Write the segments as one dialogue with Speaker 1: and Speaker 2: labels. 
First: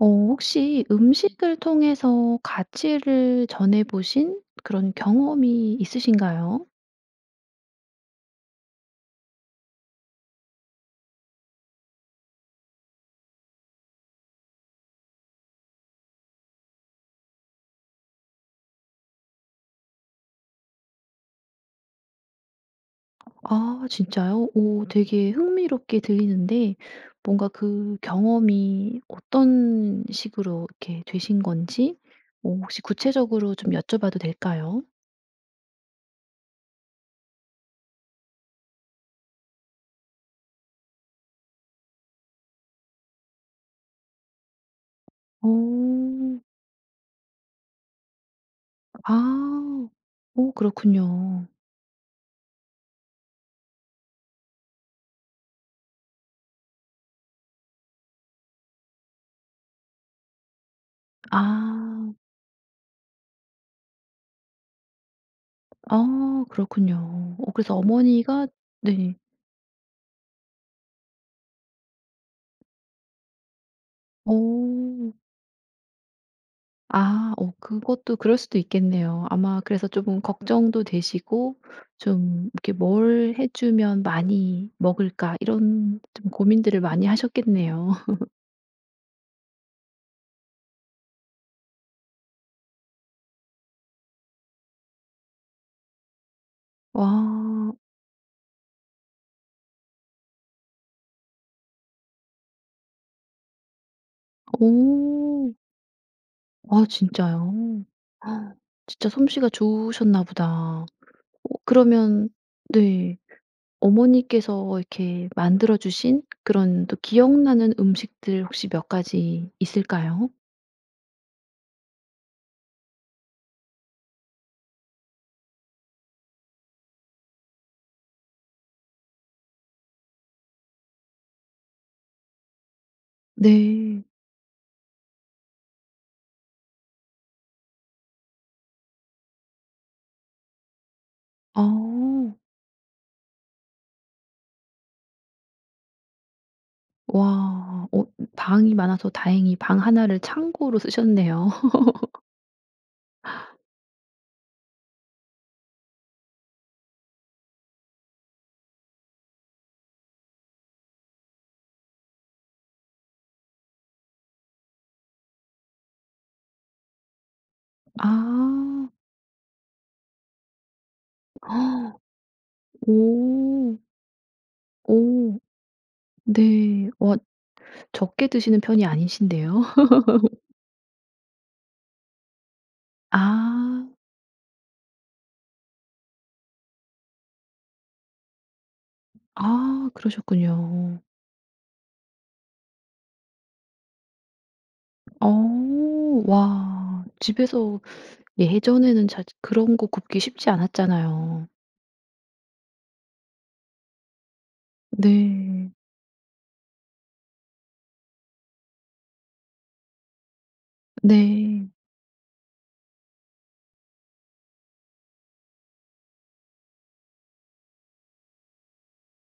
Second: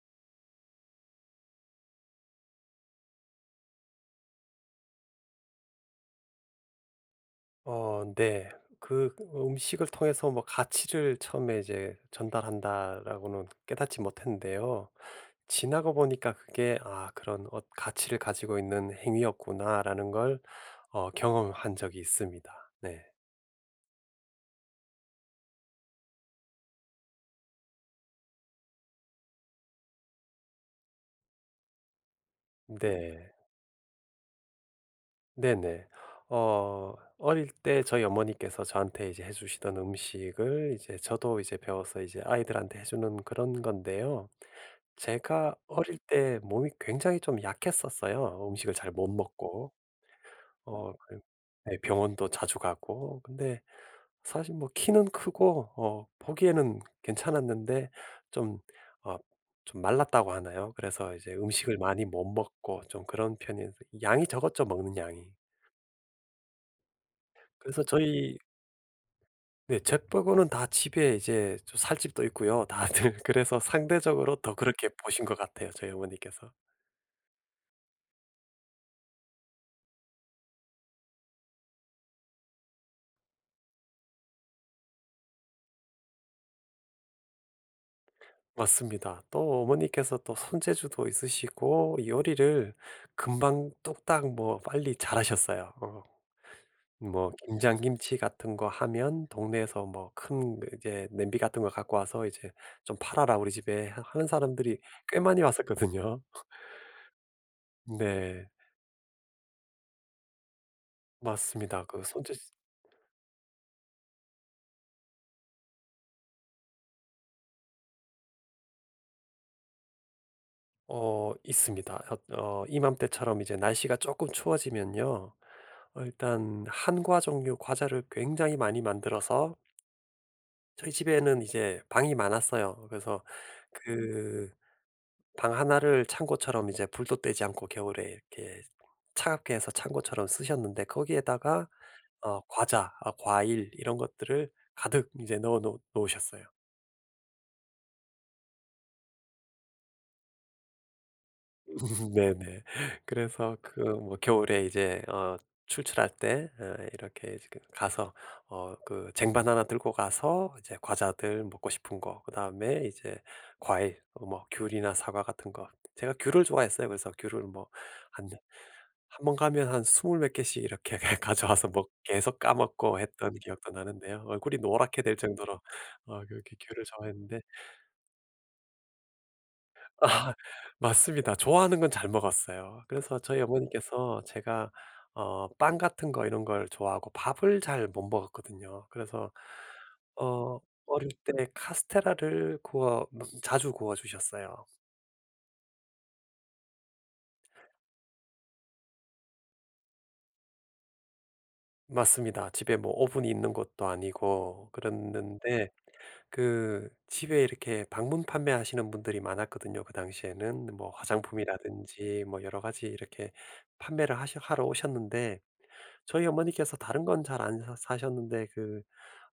Speaker 1: 어 혹시 음식을 통해서 가치를 전해보신 그런 경험이 있으신가요?
Speaker 2: 어 네. 그 '음식을 통해서 뭐 가치를 처음에 이제 전달한다.'라고는 깨닫지 못했는데요. 지나고 보니까 그게 '아 그런 엇 가치를 가지고 있는 행위였구나.'라는 걸 어 경험한 적이 있습니다. 네.
Speaker 1: 아 진짜요? 오 되게 흥미롭게 들리는데 뭔가 그 경험이 어떤 식으로 이렇게 되신 건지 뭐 혹시
Speaker 2: 네.
Speaker 1: 구체적으로 좀 여쭤봐도 될까요?
Speaker 2: 네네. 어 어릴 때 저희 어머니께서 저한테 이제 해주시던 음식을 이제 저도 이제 배워서 이제 아이들한테 해주는 그런 건데요. 제가 어릴 때
Speaker 1: 오.
Speaker 2: 몸이 굉장히 좀 약했었어요. 음식을 잘 못 먹고.
Speaker 1: 아. 어
Speaker 2: 어 그
Speaker 1: 그렇군요.
Speaker 2: 네. 병원도 자주 가고 근데 사실 뭐 키는 크고 어 보기에는 괜찮았는데 좀 어 좀 말랐다고 하나요? 그래서 이제 음식을 많이
Speaker 1: 아.
Speaker 2: 못 먹고 좀 그런 편이었는데 양이 적었죠 먹는 양이.
Speaker 1: 어 그렇군요. 어 그래서
Speaker 2: 그래서 저희
Speaker 1: 어머니가 네.
Speaker 2: 네 저 빼고는 다 집에 이제 저 살 집도 있고요 다들. 그래서 상대적으로 더 그렇게
Speaker 1: 어.
Speaker 2: 보신 것 같아요 저희 어머니께서.
Speaker 1: 아 어 그것도 그럴 수도 있겠네요. 아마 그래서 쪼금 걱정도 되시고 좀 이렇게 '뭘 해 주면 많이 먹을까?' 이런 좀 고민들을 많이 하셨겠네요.
Speaker 2: 맞습니다. 또 어머니께서 또 손재주도 있으시고 요리를 금방 뚝딱 뭐 빨리 잘하셨어요. 어.
Speaker 1: 와.
Speaker 2: 뭐 김장 김치 같은 거 하면 동네에서 뭐 큰 이렇게 냄비 같은 거 갖고 와서 이제 "좀 팔아라 우리 집에." 하 하는 사람들이 꽤 많이
Speaker 1: 오.
Speaker 2: 왔었거든요.
Speaker 1: 아 진짜요?
Speaker 2: 네.
Speaker 1: 진짜 솜씨가 좋으셨나 보다. 어
Speaker 2: 맞습니다. 그
Speaker 1: 그러면
Speaker 2: 손재스
Speaker 1: 네. 어머니께서 이렇게 만들어 주신 그런 또 기억나는 음식들 혹시 몇 가지 있을까요?
Speaker 2: 어 있습니다. 엇 어 이맘때처럼 이제 날씨가 쪼끔 추워지면요 어 일단 한과 종류 과자를 굉장히 많이 만들어서 저희 집에는 이제 방이 많았어요. 그래서
Speaker 1: 네.
Speaker 2: 그 방 1 를 창고처럼 이제 불도 때지 않고 겨울에 이렇게 차갑게 해서 창고처럼 쓰셨는데 거기에다가
Speaker 1: 어.
Speaker 2: 어 과자 어 과일 이런 것들을 가득 이제 넣어 놓 놓으셨어요.
Speaker 1: 와. 어 방이 많아서 다행히 방 1 를 창고로 쓰셨네요.
Speaker 2: 네네. 그래서 그 뭐 겨울에 이제 어 출출할 때 어 이렇게 이제 그 가서 어 그 쟁반 1 들고 가서 이제 과자들 먹고 싶은 거 그다음에 이제 과일 뭐 귤이나 사과 같은 거 제가 귤을 좋아했어요. 그래서 귤을 뭐 한
Speaker 1: 아.
Speaker 2: 1 번 가면 한 20 몇 개씩 이렇게 가져와서 먹 계속 까먹고 했던 기억도
Speaker 1: 오.
Speaker 2: 나는데요. 얼굴이 노랗게 될
Speaker 1: 오.
Speaker 2: 정도로 어 그렇게 귤을
Speaker 1: 네. 와
Speaker 2: 좋아했는데
Speaker 1: 적게 드시는 편이 아니신데요.
Speaker 2: 아 맞습니다. 좋아하는 건 잘 먹었어요. 그래서 저희
Speaker 1: 아.
Speaker 2: 어머니께서 제가 어 빵 같은 거 이런 걸 좋아하고 밥을 잘 못 먹었거든요. 그래서
Speaker 1: 아
Speaker 2: 어
Speaker 1: 그러셨군요.
Speaker 2: 어릴 때 카스텔라를 구워 뭐 자주 구워주셨어요.
Speaker 1: 어. 와. 집에서 예전에는 자주 그런 거 굽기 쉽지 않았잖아요.
Speaker 2: 맞습니다. 집에 뭐 오븐이 있는 것도 아니고 그랬는데
Speaker 1: 네.
Speaker 2: 그 집에 이렇게 방문 판매하시는 분들이 많았거든요 그 당시에는. 뭐
Speaker 1: 네.
Speaker 2: 화장품이라든지 뭐 여러 가지 이렇게 판매를 하셔 하러 오셨는데 저희 어머니께서 다른 건 잘 안 사 사셨는데 그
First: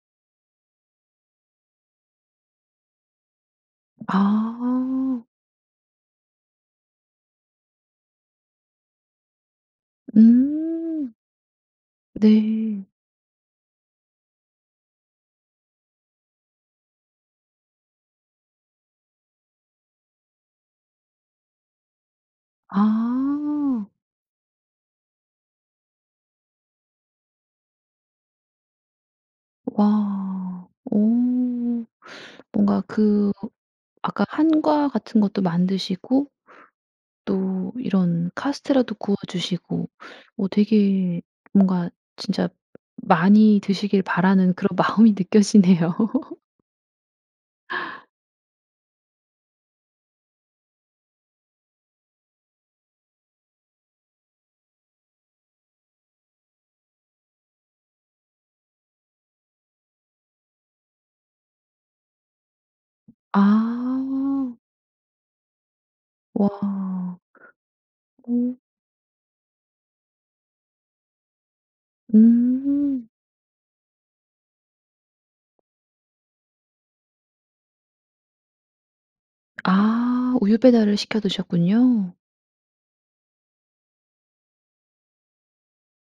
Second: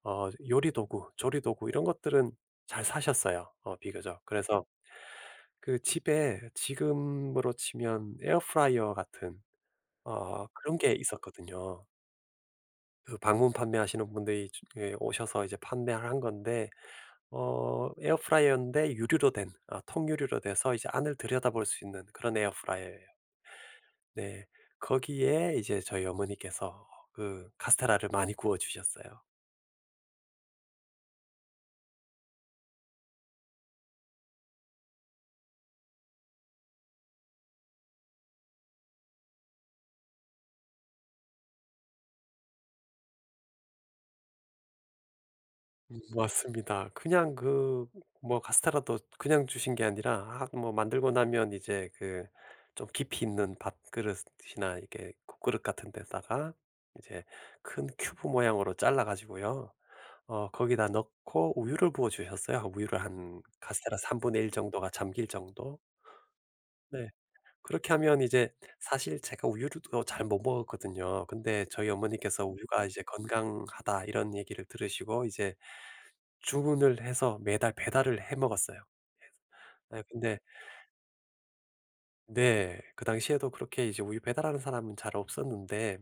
Speaker 2: 어 요리 도구, 조리 도구 이런 것들은 잘 사셨어요 어 비교적. 그래서
Speaker 1: 아.
Speaker 2: 그 집에 지금으로 치면 에어프라이어 같은 어 그런 게
Speaker 1: 음.
Speaker 2: 있었거든요.
Speaker 1: 네.
Speaker 2: 그 방문 판매하시는 분들이 저 그 오셔서 이제 판매를 한 건데 어 에어프라이어인데 유리로 된 어 통유리로 돼서 이제 안을 들여다볼 수 있는 그런 에어프라이어에요.
Speaker 1: 아.
Speaker 2: 네. 거기에 이제 저희 어머니께서 그 카스텔라를 많이 구워주셨어요.
Speaker 1: 와. 어 뭔가 그 아까 한과 같은 것도 만드시고 또 이런 카스텔라도 구워주시고 어 되게 뭔가 진짜 많이 드시길 바라는 그런 마음이 느껴지네요.
Speaker 2: 음 맞습니다. 그냥 그 뭐 카스텔라도 그냥 주신 게 아니라 아 뭐 만들고 나면 이제 그 좀 깊이 있는 밥그릇이나 이렇게 국그릇 같은 데다가 이제 큰 큐브 모양으로 잘라가지고요 어 거기다 넣고 우유를 부어주셨어요. 우유를 한 카스텔라 3 분의 1
Speaker 1: 아.
Speaker 2: 정도가 잠길 정도? 네.
Speaker 1: 와.
Speaker 2: 그렇게 하면 이제
Speaker 1: 오.
Speaker 2: 사실 제가 우유를 또 잘 못 먹었거든요. 근데 저희 어머니께서 "우유가 이제
Speaker 1: 음.
Speaker 2: 건강하다." 이런 얘기를 들으시고 이제 주문을 해서 매달 배달을 해 먹었어요. 네
Speaker 1: 아
Speaker 2: 근데
Speaker 1: 우유 배달을 시켜 드셨군요.
Speaker 2: 네. 그 당시에도 그렇게 이제 우유 배달하는 사람은 잘 없었는데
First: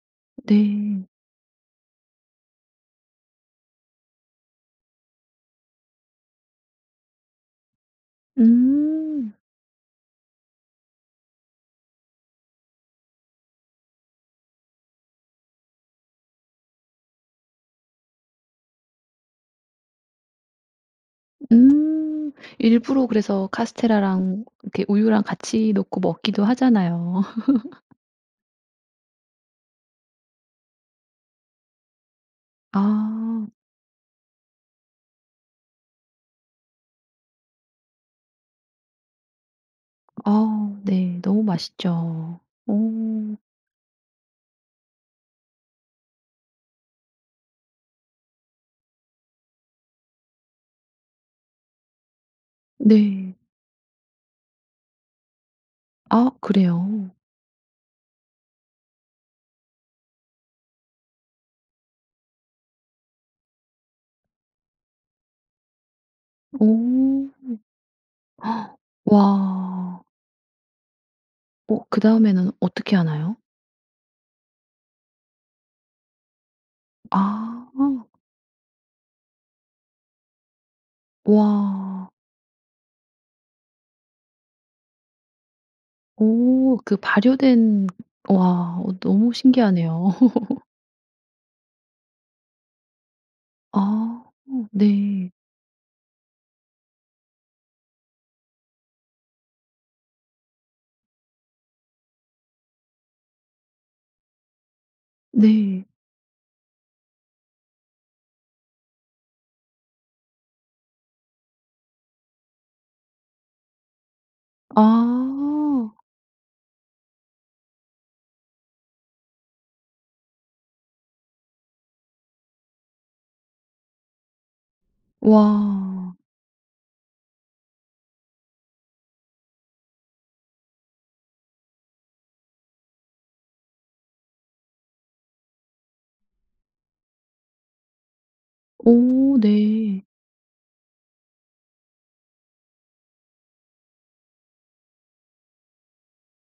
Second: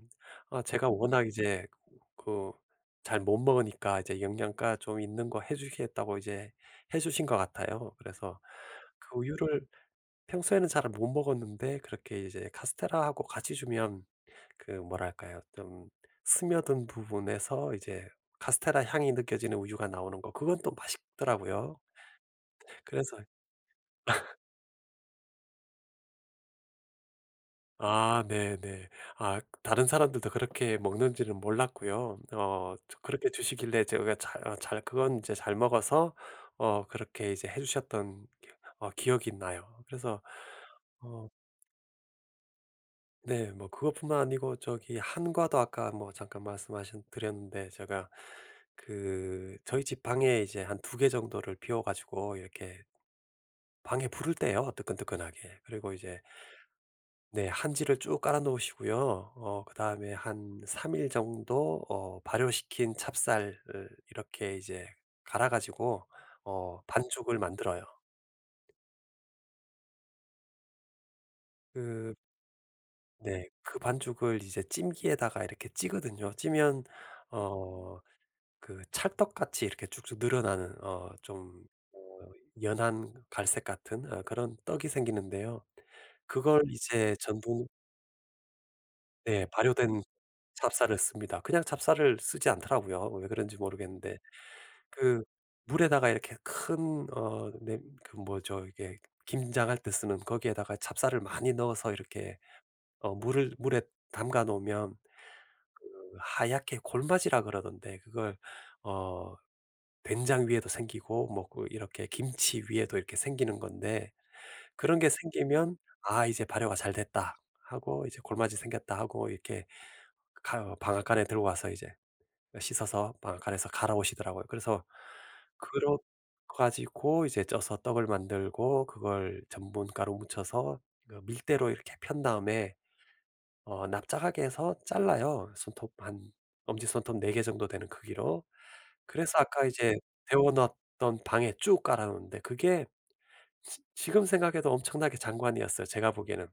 Speaker 2: 아 제가
Speaker 1: 네.
Speaker 2: 워낙 이제 그 잘 못 먹으니까 이제 영양가 좀 있는 거 해주시겠다고 이제 해주신 것 같아요. 그래서 그
Speaker 1: 음.
Speaker 2: 우유를 평소에는 잘 못 먹었는데 그렇게 이제 카스텔라하고 같이 주면 그 뭐랄까요? 좀 스며든 부분에서 이제 카스텔라 향이 느껴지는 우유가 나오는 거 그건 또 맛있더라고요.
Speaker 1: 음. 일부러
Speaker 2: 그래서
Speaker 1: 그래서 카스텔라랑 이렇게 우유랑 같이 놓고 먹기도 하잖아요.
Speaker 2: 아 네네. 아 다른 사람들도 그렇게 먹는지는 몰랐고요 어 저 그렇게
Speaker 1: 아.
Speaker 2: 주시길래 제가 잘 아 잘 그건 이제 잘 먹어서 어 그렇게 이제 해주셨던 어 기억이 나요. 그래서
Speaker 1: 아오. 네.
Speaker 2: 어
Speaker 1: 너무 맛있죠. 오.
Speaker 2: 네. 뭐 그거 뿐만 아니고 저기 한과도 아까 뭐 잠깐 말씀하신 드렸는데 제가 그 저희 집 방에 이제 한 2 개 정도를 비워 가지고 이렇게
Speaker 1: 네.
Speaker 2: 방에 불을 때요 뜨끈뜨끈하게. 그리고 이제
Speaker 1: 아 그래요?
Speaker 2: 네. 한지를 쭉 깔아 놓으시고요 어 그다음에 한 3 일 정도 어 발효시킨 찹쌀을 이렇게 이제 갈아 가지고 어
Speaker 1: 오.
Speaker 2: 반죽을 만들어요.
Speaker 1: 와. 어
Speaker 2: 그
Speaker 1: 그다음에는 어떻게 하나요?
Speaker 2: 네. 그 반죽을 이제 찜기에다가 이렇게 찌거든요. 찌면 어
Speaker 1: 아.
Speaker 2: 그 찰떡같이 이렇게 쭉쭉 늘어나는 어 좀 어
Speaker 1: 와.
Speaker 2: 연한 갈색 같은 어 그런 떡이 생기는데요 그걸
Speaker 1: 오 그
Speaker 2: 이제 전분
Speaker 1: 발효된 와 어 너무
Speaker 2: 네 발효된
Speaker 1: 신기하네요.
Speaker 2: 찹쌀을 씁니다. 그냥 찹쌀을 쓰지 않더라고요 왜 그런지 모르겠는데.
Speaker 1: 아
Speaker 2: 그
Speaker 1: 네.
Speaker 2: 물에다가 이렇게 큰 어 네 그 뭐죠 이게 김장할 때 쓰는 거기에다가 찹쌀을 많이 넣어서 이렇게 어 물을 물에 담가 놓으면
Speaker 1: 네.
Speaker 2: 그 하얗게 골마지라 그러던데 그걸 어 된장 위에도 생기고 뭐 그 이렇게 김치 위에도 이렇게 생기는 건데 그런 게 생기면
Speaker 1: 아.
Speaker 2: '아 이제 발효가 잘 됐다.' 하고 '이제 골마지 생겼다.' 하고 이렇게 가 방앗간에 들고 와서 이제 씻어서 방앗간에서 갈아오시더라고요. 그래서 그러
Speaker 1: 와.
Speaker 2: 가지고 이제 쪄서 떡을 만들고 그걸 전분 가루 묻혀서 그 밀대로 이렇게 편 다음에 어 납작하게 해서 잘라요. 손톱 한 엄지손톱 4 개 정도 되는 크기로.
Speaker 1: 오
Speaker 2: 그래서 아까 이제
Speaker 1: 네.
Speaker 2: 데워 놨던 방에 쭉 깔아 놓는데 그게 지 지금 생각해도 엄청나게 장관이었어요 제가 보기에는.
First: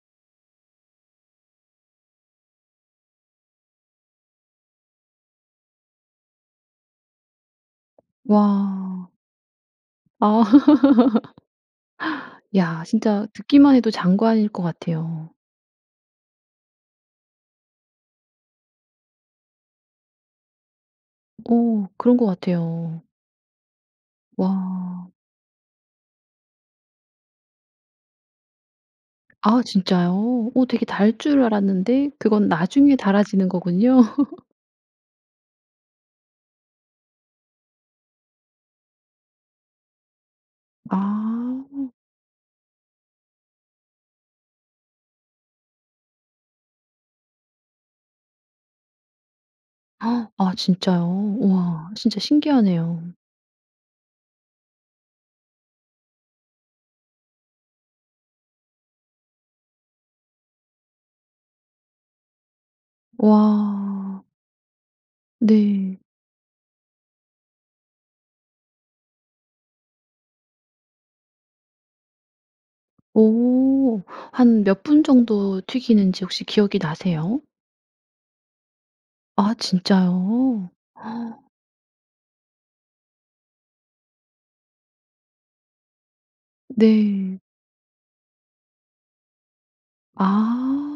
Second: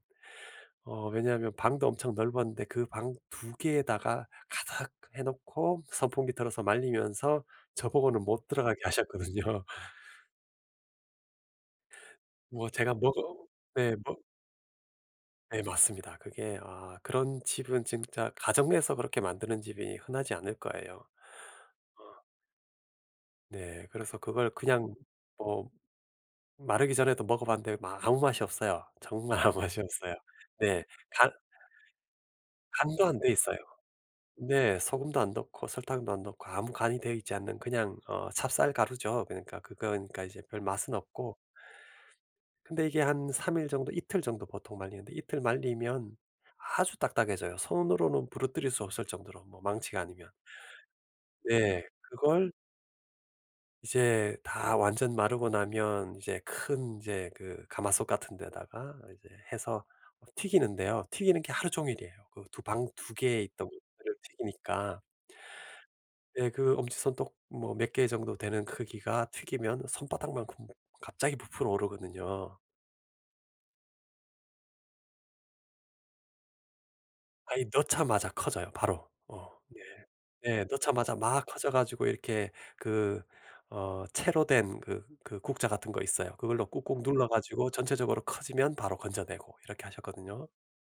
Speaker 2: 어 왜냐하면 방도 엄청 넓었는데 그 방 2 개에다가 가득 해놓고 선풍기 틀어서 말리면서 저 보고는 못 들어가게
Speaker 1: 와.
Speaker 2: 하셨거든요.
Speaker 1: 아.
Speaker 2: 뭐
Speaker 1: 야
Speaker 2: 제가
Speaker 1: 진짜
Speaker 2: 먹어
Speaker 1: 듣기만 해도
Speaker 2: 예 먹
Speaker 1: 장관일 것 같아요.
Speaker 2: 네 맞습니다. 그게 아 그런 집은 진짜 가정 내에서 그렇게 만드는 집이 흔하지 않을 거예요.
Speaker 1: 어 그런
Speaker 2: 어.
Speaker 1: 것 같아요.
Speaker 2: 네 그래서 그걸 그냥
Speaker 1: 와.
Speaker 2: 뭐 마르기 전에도 먹어봤는데 마 아무 맛이 없어요. 정말 아무
Speaker 1: 아
Speaker 2: 맛이 없어요.
Speaker 1: 진짜요? 어
Speaker 2: 네.
Speaker 1: 되게 달
Speaker 2: 간
Speaker 1: 줄 알았는데 그건 나중에
Speaker 2: 간도 안 되어
Speaker 1: 달아지는
Speaker 2: 있어요.
Speaker 1: 거군요.
Speaker 2: 네. 소금도 안 넣고 설탕도 안 넣고 아무 간이 되어 있지 않는 그냥 어 찹쌀 가루죠. 그러니까 그건 그러니까 이제 별 맛은 없고
Speaker 1: 아.
Speaker 2: 근데 이게 한 3 일 정도 이틀 정도 보통 말리는데 이틀 말리면 아주 딱딱해져요. 손으로는 부러뜨릴 수 없을 정도로 뭐 망치가
Speaker 1: 아
Speaker 2: 아니면.
Speaker 1: 진짜요?
Speaker 2: 네.
Speaker 1: 우와 진짜
Speaker 2: 그걸
Speaker 1: 신기하네요.
Speaker 2: 이제 다 완전 마르고 나면 이제 큰 이제 그 가마솥 같은 데다가 이제 해서 튀기는데요. 튀기는 게 하루 종일이에요. 그 두 방 2 개 있던 [unintelligible]
Speaker 1: 와.
Speaker 2: 튀기니까.
Speaker 1: 네.
Speaker 2: 네 그 엄지손톱 뭐 몇 개 정도 되는 크기가 튀기면 손바닥만큼 갑자기 부풀어 오르거든요.
Speaker 1: 오. 한 몇 분 정도 튀기는지 혹시 기억이 나세요?
Speaker 2: 아이 넣자마자 커져요 바로.
Speaker 1: 아
Speaker 2: 에 네. 네
Speaker 1: 진짜요?
Speaker 2: 넣자마자 막 커져 가지고 이렇게 그 어 채로 된 그 그 국자 같은 거 있어요. 그걸로 꾹꾹 눌러
Speaker 1: 네.
Speaker 2: 가지고 전체적으로 커지면 바로 건져내고 이렇게 하셨거든요.
Speaker 1: 아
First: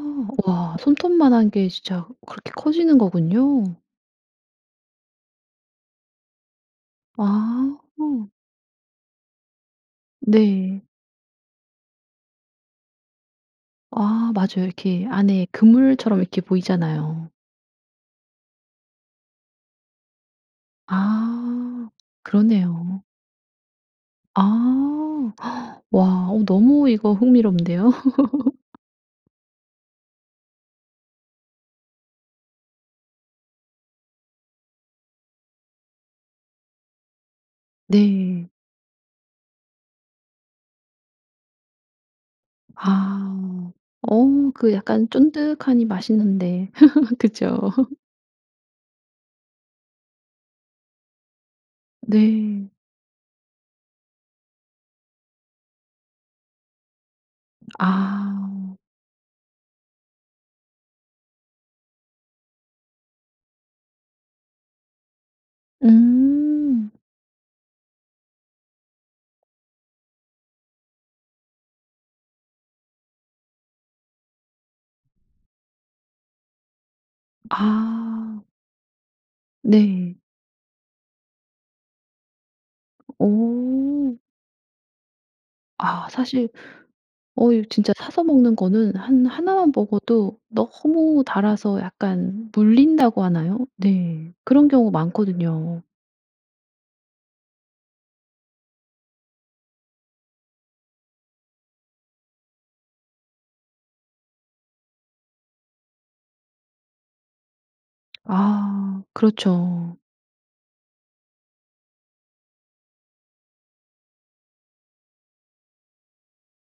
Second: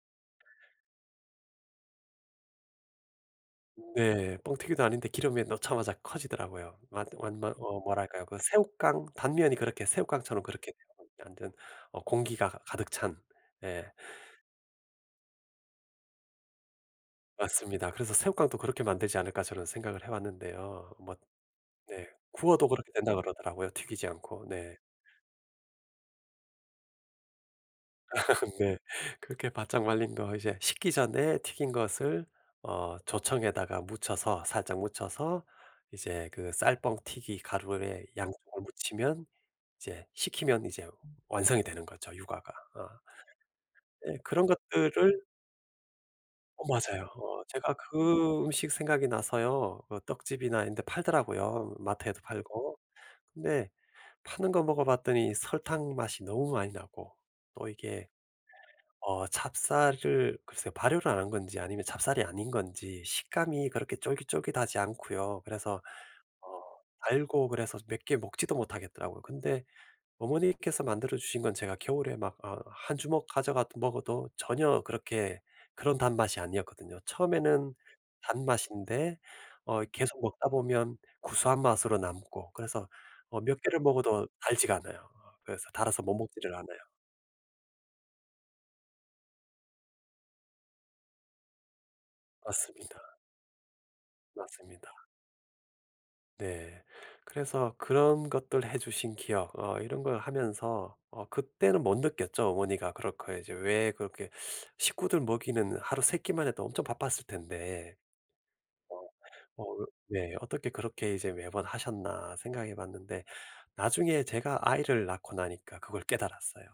Speaker 1: 와 손톱만한 게 진짜 그렇게 커지는 거군요.
Speaker 2: 네 뻥튀기도 아닌데 기름에 넣자마자 커지더라고요. 완 완 뭐
Speaker 1: 아.
Speaker 2: 어 뭐랄까요? 그 새우깡 단면이 그렇게 새우깡처럼 그렇게
Speaker 1: 네.
Speaker 2: [unintelligible] 만든 어 공기가 가득 찬. 예.
Speaker 1: 아 맞아요. 이렇게 안에 그물처럼 이렇게 보이잖아요.
Speaker 2: 맞습니다. 그래서 '새우깡도 그렇게 만들지 않을까?' 저는 생각을 해봤는데요. 뭐
Speaker 1: 아
Speaker 2: 네. 구워도 그렇게
Speaker 1: 그러네요.
Speaker 2: 된다고 그러더라고요 튀기지 않고. 네.
Speaker 1: 아 와 어 너무 이거 흥미로운데요?
Speaker 2: 네. 그렇게 바짝 말린 거 이제 식기 전에 튀긴 것을 어 조청에다가 묻혀서 살짝 묻혀서 이제 그 쌀 뻥튀기 가루에
Speaker 1: 네.
Speaker 2: 양쪽을 묻히면 이제 식히면 이제 완성이 되는 거죠 유과가. 어.
Speaker 1: 아
Speaker 2: 예 그런
Speaker 1: 어 그 약간
Speaker 2: 것들을
Speaker 1: 쫀득하니
Speaker 2: 어
Speaker 1: 맛있는데
Speaker 2: 맞아요. 어
Speaker 1: 그쵸?
Speaker 2: 제가 그 음식 생각이 나서요. 그 떡집이나 이런 데 팔더라고요 마트에도
Speaker 1: 네.
Speaker 2: 팔고. 근데 파는 거 먹어봤더니 설탕 맛이 너무 많이 나고 또 이게
Speaker 1: 아.
Speaker 2: 어 찹쌀을 글쎄요. 발효를 안 한 건지 아니면 찹쌀이 아닌 건지 식감이 그렇게 쫄깃쫄깃하지 않고요. 그래서 어
Speaker 1: 음.
Speaker 2: 달고 그래서 몇 개 먹지도 못하겠더라고요. 근데 어머니께서 만들어 주신 건 제가 겨울에 막 어 1 주먹 가져가 먹어도 전혀 그렇게 그런 단 맛이 아니었거든요. 처음에는
Speaker 1: 아.
Speaker 2: 단맛인데 어
Speaker 1: 네.
Speaker 2: 계속 먹다 보면 구수한 맛으로 남고 그래서 어 몇 개를
Speaker 1: 오.
Speaker 2: 먹어도 달지가 않아요. 그래서 달아서
Speaker 1: 아
Speaker 2: 못
Speaker 1: 사실
Speaker 2: 먹지를 않아요.
Speaker 1: 어 이거 진짜 사서 먹는 거는 한 1 만 먹어도 너무 달아서 약간
Speaker 2: 맞습니다.
Speaker 1: 물린다고 하나요? 네. 그런
Speaker 2: 맞습니다.
Speaker 1: 경우 많거든요.
Speaker 2: 네. 그래서 그런 것들 해 주신 기억 어 이런 걸 하면서 어 그때는 못 느꼈죠. 어머니가 그렇게 이제 왜 그렇게 식구들 먹이는 하루 3 끼만 해도 엄청 바빴을 텐데. 어
Speaker 1: 아
Speaker 2: 어으
Speaker 1: 그렇쵸.
Speaker 2: 네. '어떻게 그렇게 이제 매번 하셨나.' 생각해 봤는데 나중에 제가 아이를 낳고 나니까 그걸 깨달았어요.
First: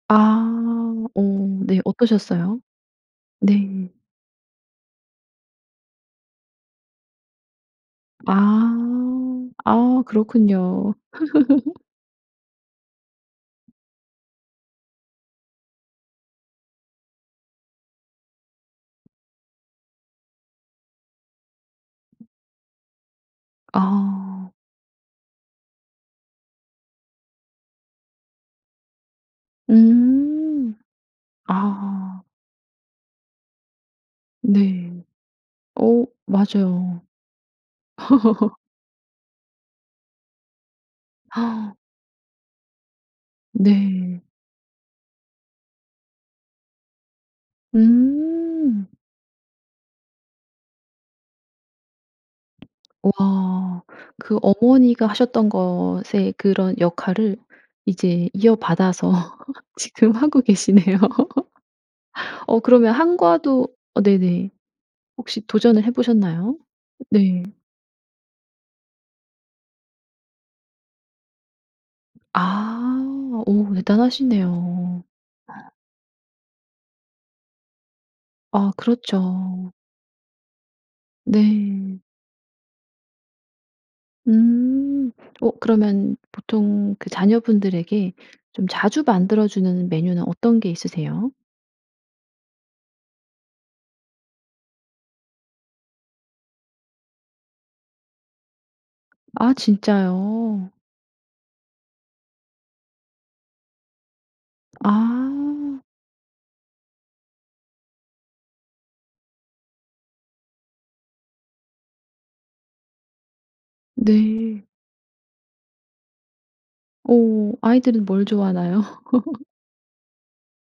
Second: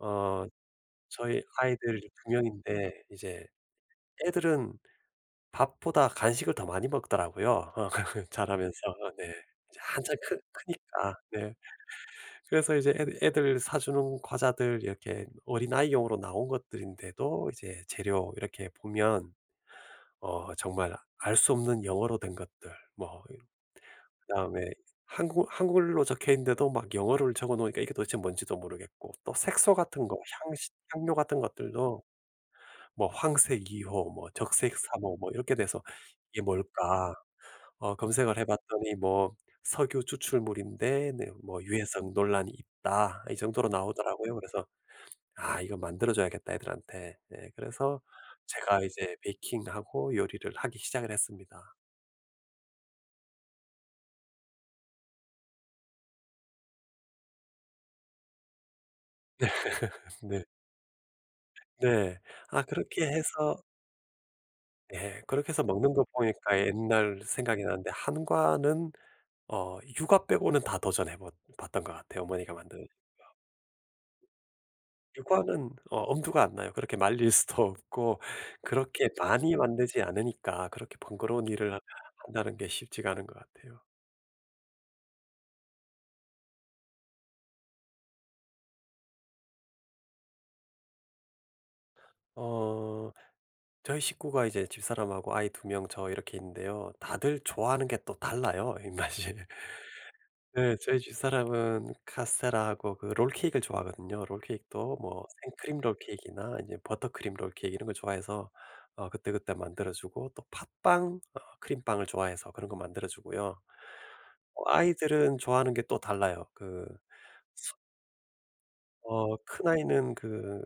Speaker 2: 어
Speaker 1: 아. 어
Speaker 2: 저희
Speaker 1: 네
Speaker 2: 아이들이 2
Speaker 1: 어떠셨어요?
Speaker 2: 명인데 이제
Speaker 1: 네.
Speaker 2: 애들은 밥보다 간식을 더 많이 먹더라고요.
Speaker 1: 아.
Speaker 2: 자라면서 네. 이제
Speaker 1: 아
Speaker 2: 한창 크
Speaker 1: 그렇군요.
Speaker 2: 크니까 네. 그래서 이제 애드 애들 사주는 과자들 이렇게 어린아이용으로 나온 것들인데도 이제 재료 이렇게 보면 어 정말 알 수 없는 영어로 된 것들 뭐 이
Speaker 1: 아.
Speaker 2: 그다음에 한국 한글로 적혀있는데도 막 영어를 적어 놓으니까 이게 도대체 뭔지도 모르겠고 또 색소 같은 거, 향신
Speaker 1: 음.
Speaker 2: 향료 같은 것들도
Speaker 1: 아.
Speaker 2: 뭐 황색 2 호, 뭐 적색 3
Speaker 1: 네.
Speaker 2: 호 뭐 이렇게 돼서
Speaker 1: 오
Speaker 2: '이게
Speaker 1: 맞아요.
Speaker 2: 뭘까?' 어 검색을 해 봤더니 뭐 석유 추출물인데 네 뭐 유해성 논란이 있다. 이 정도로
Speaker 1: 네.
Speaker 2: 나오더라고요. 그래서 '아 이거 만들어 줘야겠다 애들한테.' 네 그래서 제가
Speaker 1: 음.
Speaker 2: 이제 베이킹하고 요리를 하기 시작을 했습니다.
Speaker 1: 와. 그 어머니가 하셨던 것의 그런 역할을 이제 이어받아서 지금 하고
Speaker 2: 네.
Speaker 1: 계시네요.
Speaker 2: 네.
Speaker 1: 어
Speaker 2: 아
Speaker 1: 그러면
Speaker 2: 그렇게 해서
Speaker 1: 한과도 어 네네.
Speaker 2: 예
Speaker 1: 혹시
Speaker 2: 그렇게 해서
Speaker 1: 도전을 해
Speaker 2: 먹는 거
Speaker 1: 보셨나요?
Speaker 2: 보니까 옛날
Speaker 1: 네.
Speaker 2: 생각이 나는데 한과는 어 유과 빼고는 다 도전해 봇 봤던 것 같아요 어머니가
Speaker 1: 아.
Speaker 2: 만든 거.
Speaker 1: 오 대단하시네요.
Speaker 2: 유과는 어 엄두가 안 나요. 그렇게 말릴 수도 없고
Speaker 1: 아
Speaker 2: 그렇게 많이
Speaker 1: 그렇죠.
Speaker 2: 만들지 않으니까 그렇게 번거로운 일을
Speaker 1: 네.
Speaker 2: 한다는 게 쉽지가 않은 것 같아요.
Speaker 1: 음. 어 그러면 보통 그 자녀분들에게 좀 자주 만들어 주는 메뉴는 어떤 게 있으세요?
Speaker 2: 어 저희 식구가 이제 집사람하고 아이 2 명, 저 이렇게 있는데요. 다들 좋아하는 게 또 달라요 입맛이.
Speaker 1: 아 진짜요?
Speaker 2: 네 저희 집사람은 카스텔라하고 그 롤케익을 좋아하거든요. 롤케익도 뭐 생크림
Speaker 1: 아.
Speaker 2: 롤케익이나 아님 버터크림 롤케익 이런 거 좋아해서 어 그때그때 만들어 주고 또 팥빵 어 크림빵을 좋아해서 그런 거 만들어 주고요.
Speaker 1: 네.
Speaker 2: 어 아이들은 좋아하는 게 또 달라요. 그
Speaker 1: 어
Speaker 2: 소
Speaker 1: 아이들은 뭘 좋아하나요?
Speaker 2: 어 큰아이는 그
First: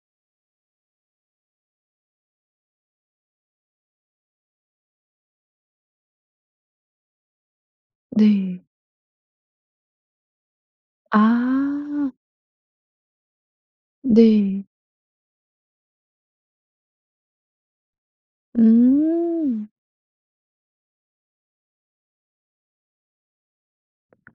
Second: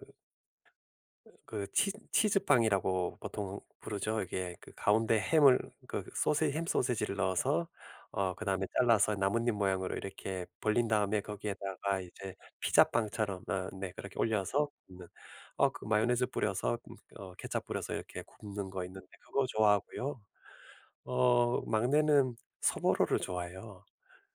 Speaker 2: 그 치 치즈빵이라고 보통 부르죠. 이게 그 가운데 햄을 그 소세 햄 소시지를 넣어서 어
Speaker 1: 네.
Speaker 2: 그다음에 잘라서 나뭇잎 모양으로 이렇게 벌린 다음에 거기에다가
Speaker 1: 아.
Speaker 2: 이제 피자빵처럼 어 네 그렇게
Speaker 1: 네.
Speaker 2: 올려서 굽는 어 그 마요네즈 뿌려서 음 어 케첩 뿌려서 이렇게 굽는 거 있는데 그거
Speaker 1: 음.
Speaker 2: 좋아하고요 어 막내는 소보로를 좋아해요.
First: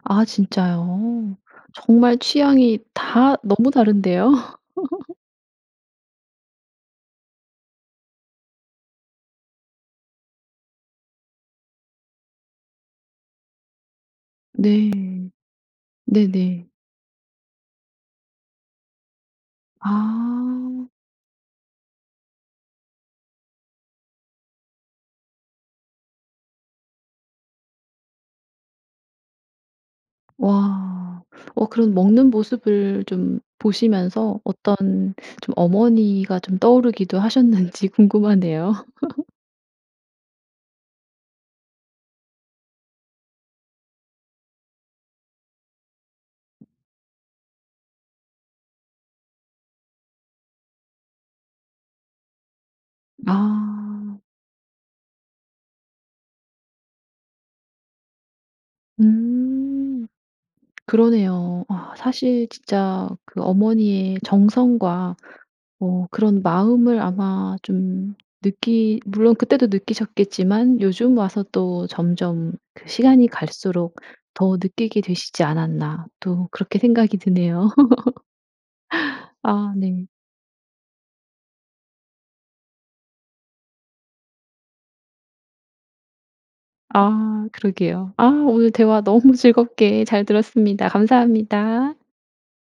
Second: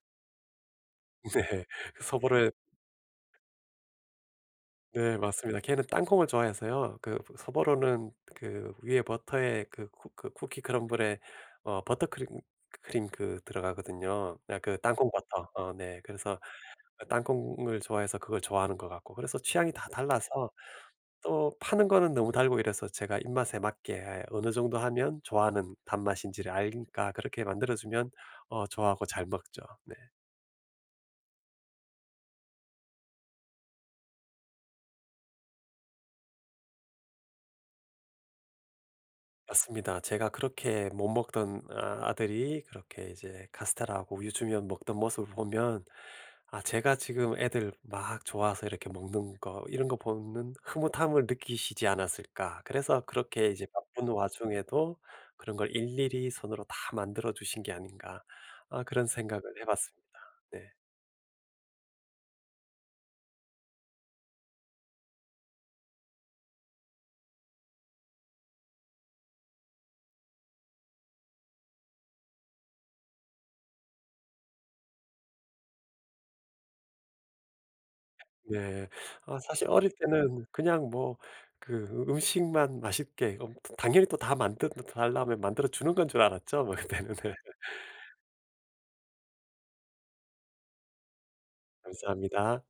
Speaker 1: 아 진짜요?
Speaker 2: 네.
Speaker 1: 정말
Speaker 2: 소보로에
Speaker 1: 취향이 다 너무 다른데요.
Speaker 2: 네 맞습니다. 걔는 땅콩을 좋아해서요 그 소보로는 그 위에 버터에 그 쿠 그 쿠키 크럼블에 어 버터크림 크림 그 들어가거든요. 아 그
Speaker 1: 네.
Speaker 2: 땅콩버터. 어 네. 그래서
Speaker 1: 네네.
Speaker 2: 땅콩을 좋아해서 그걸 좋아하는 것 같고 그래서 취향이 다 달라서
Speaker 1: 아.
Speaker 2: 또 파는 거는 너무 달고 이래서 제가 입맛에 맞게 어느 정도 하면 좋아하는 단맛인지를 아니까 그렇게 만들어주면 어 좋아하고 잘 먹죠. 네.
Speaker 1: 와. 어 그런 먹는 모습을 좀 보시면서 어떤 좀 어머니가 좀 떠오르기도 하셨는지 궁금하네요.
Speaker 2: 맞습니다. 제가 그렇게 못 먹던 어 아들이 그렇게 이제 카스텔라하고 우유 주면 먹던 모습을 보면 '아 제가 지금 애들 막 좋아서 이렇게 먹는 거 이런 거 보면은 흐뭇함을 느끼시지 않았을까?' 그래서 '그렇게 이제 바쁜
Speaker 1: 아.
Speaker 2: 와중에도 그런 걸 일일이 손으로 다 만들어 주신 게 아닌가?' 아 그런 생각을 해 봤습니다.
Speaker 1: 음.
Speaker 2: 네.
Speaker 1: 그러네요. 아 사실 진짜 그 어머니의 정성과 어 그런 마음을 아마 좀 느끼 물론 그때도 느끼셨겠지만 '요즘 와서 또 점점 그 시간이 갈수록 더 느끼게 되시지 않았나.' 또 그렇게 생각이 드네요.
Speaker 2: 네. 어 사실
Speaker 1: 아
Speaker 2: 어릴
Speaker 1: 네.
Speaker 2: 때는 그냥 뭐 그 음식만 맛있게 어 당연히 또 다 "만들어 달라." 하면 만들어 주는 건 줄 알았죠 뭐 그때는. 네.
Speaker 1: 아 그러게요. 아 오늘 대화 너무 즐겁게 잘 들었습니다. 감사합니다.
Speaker 2: 감사합니다.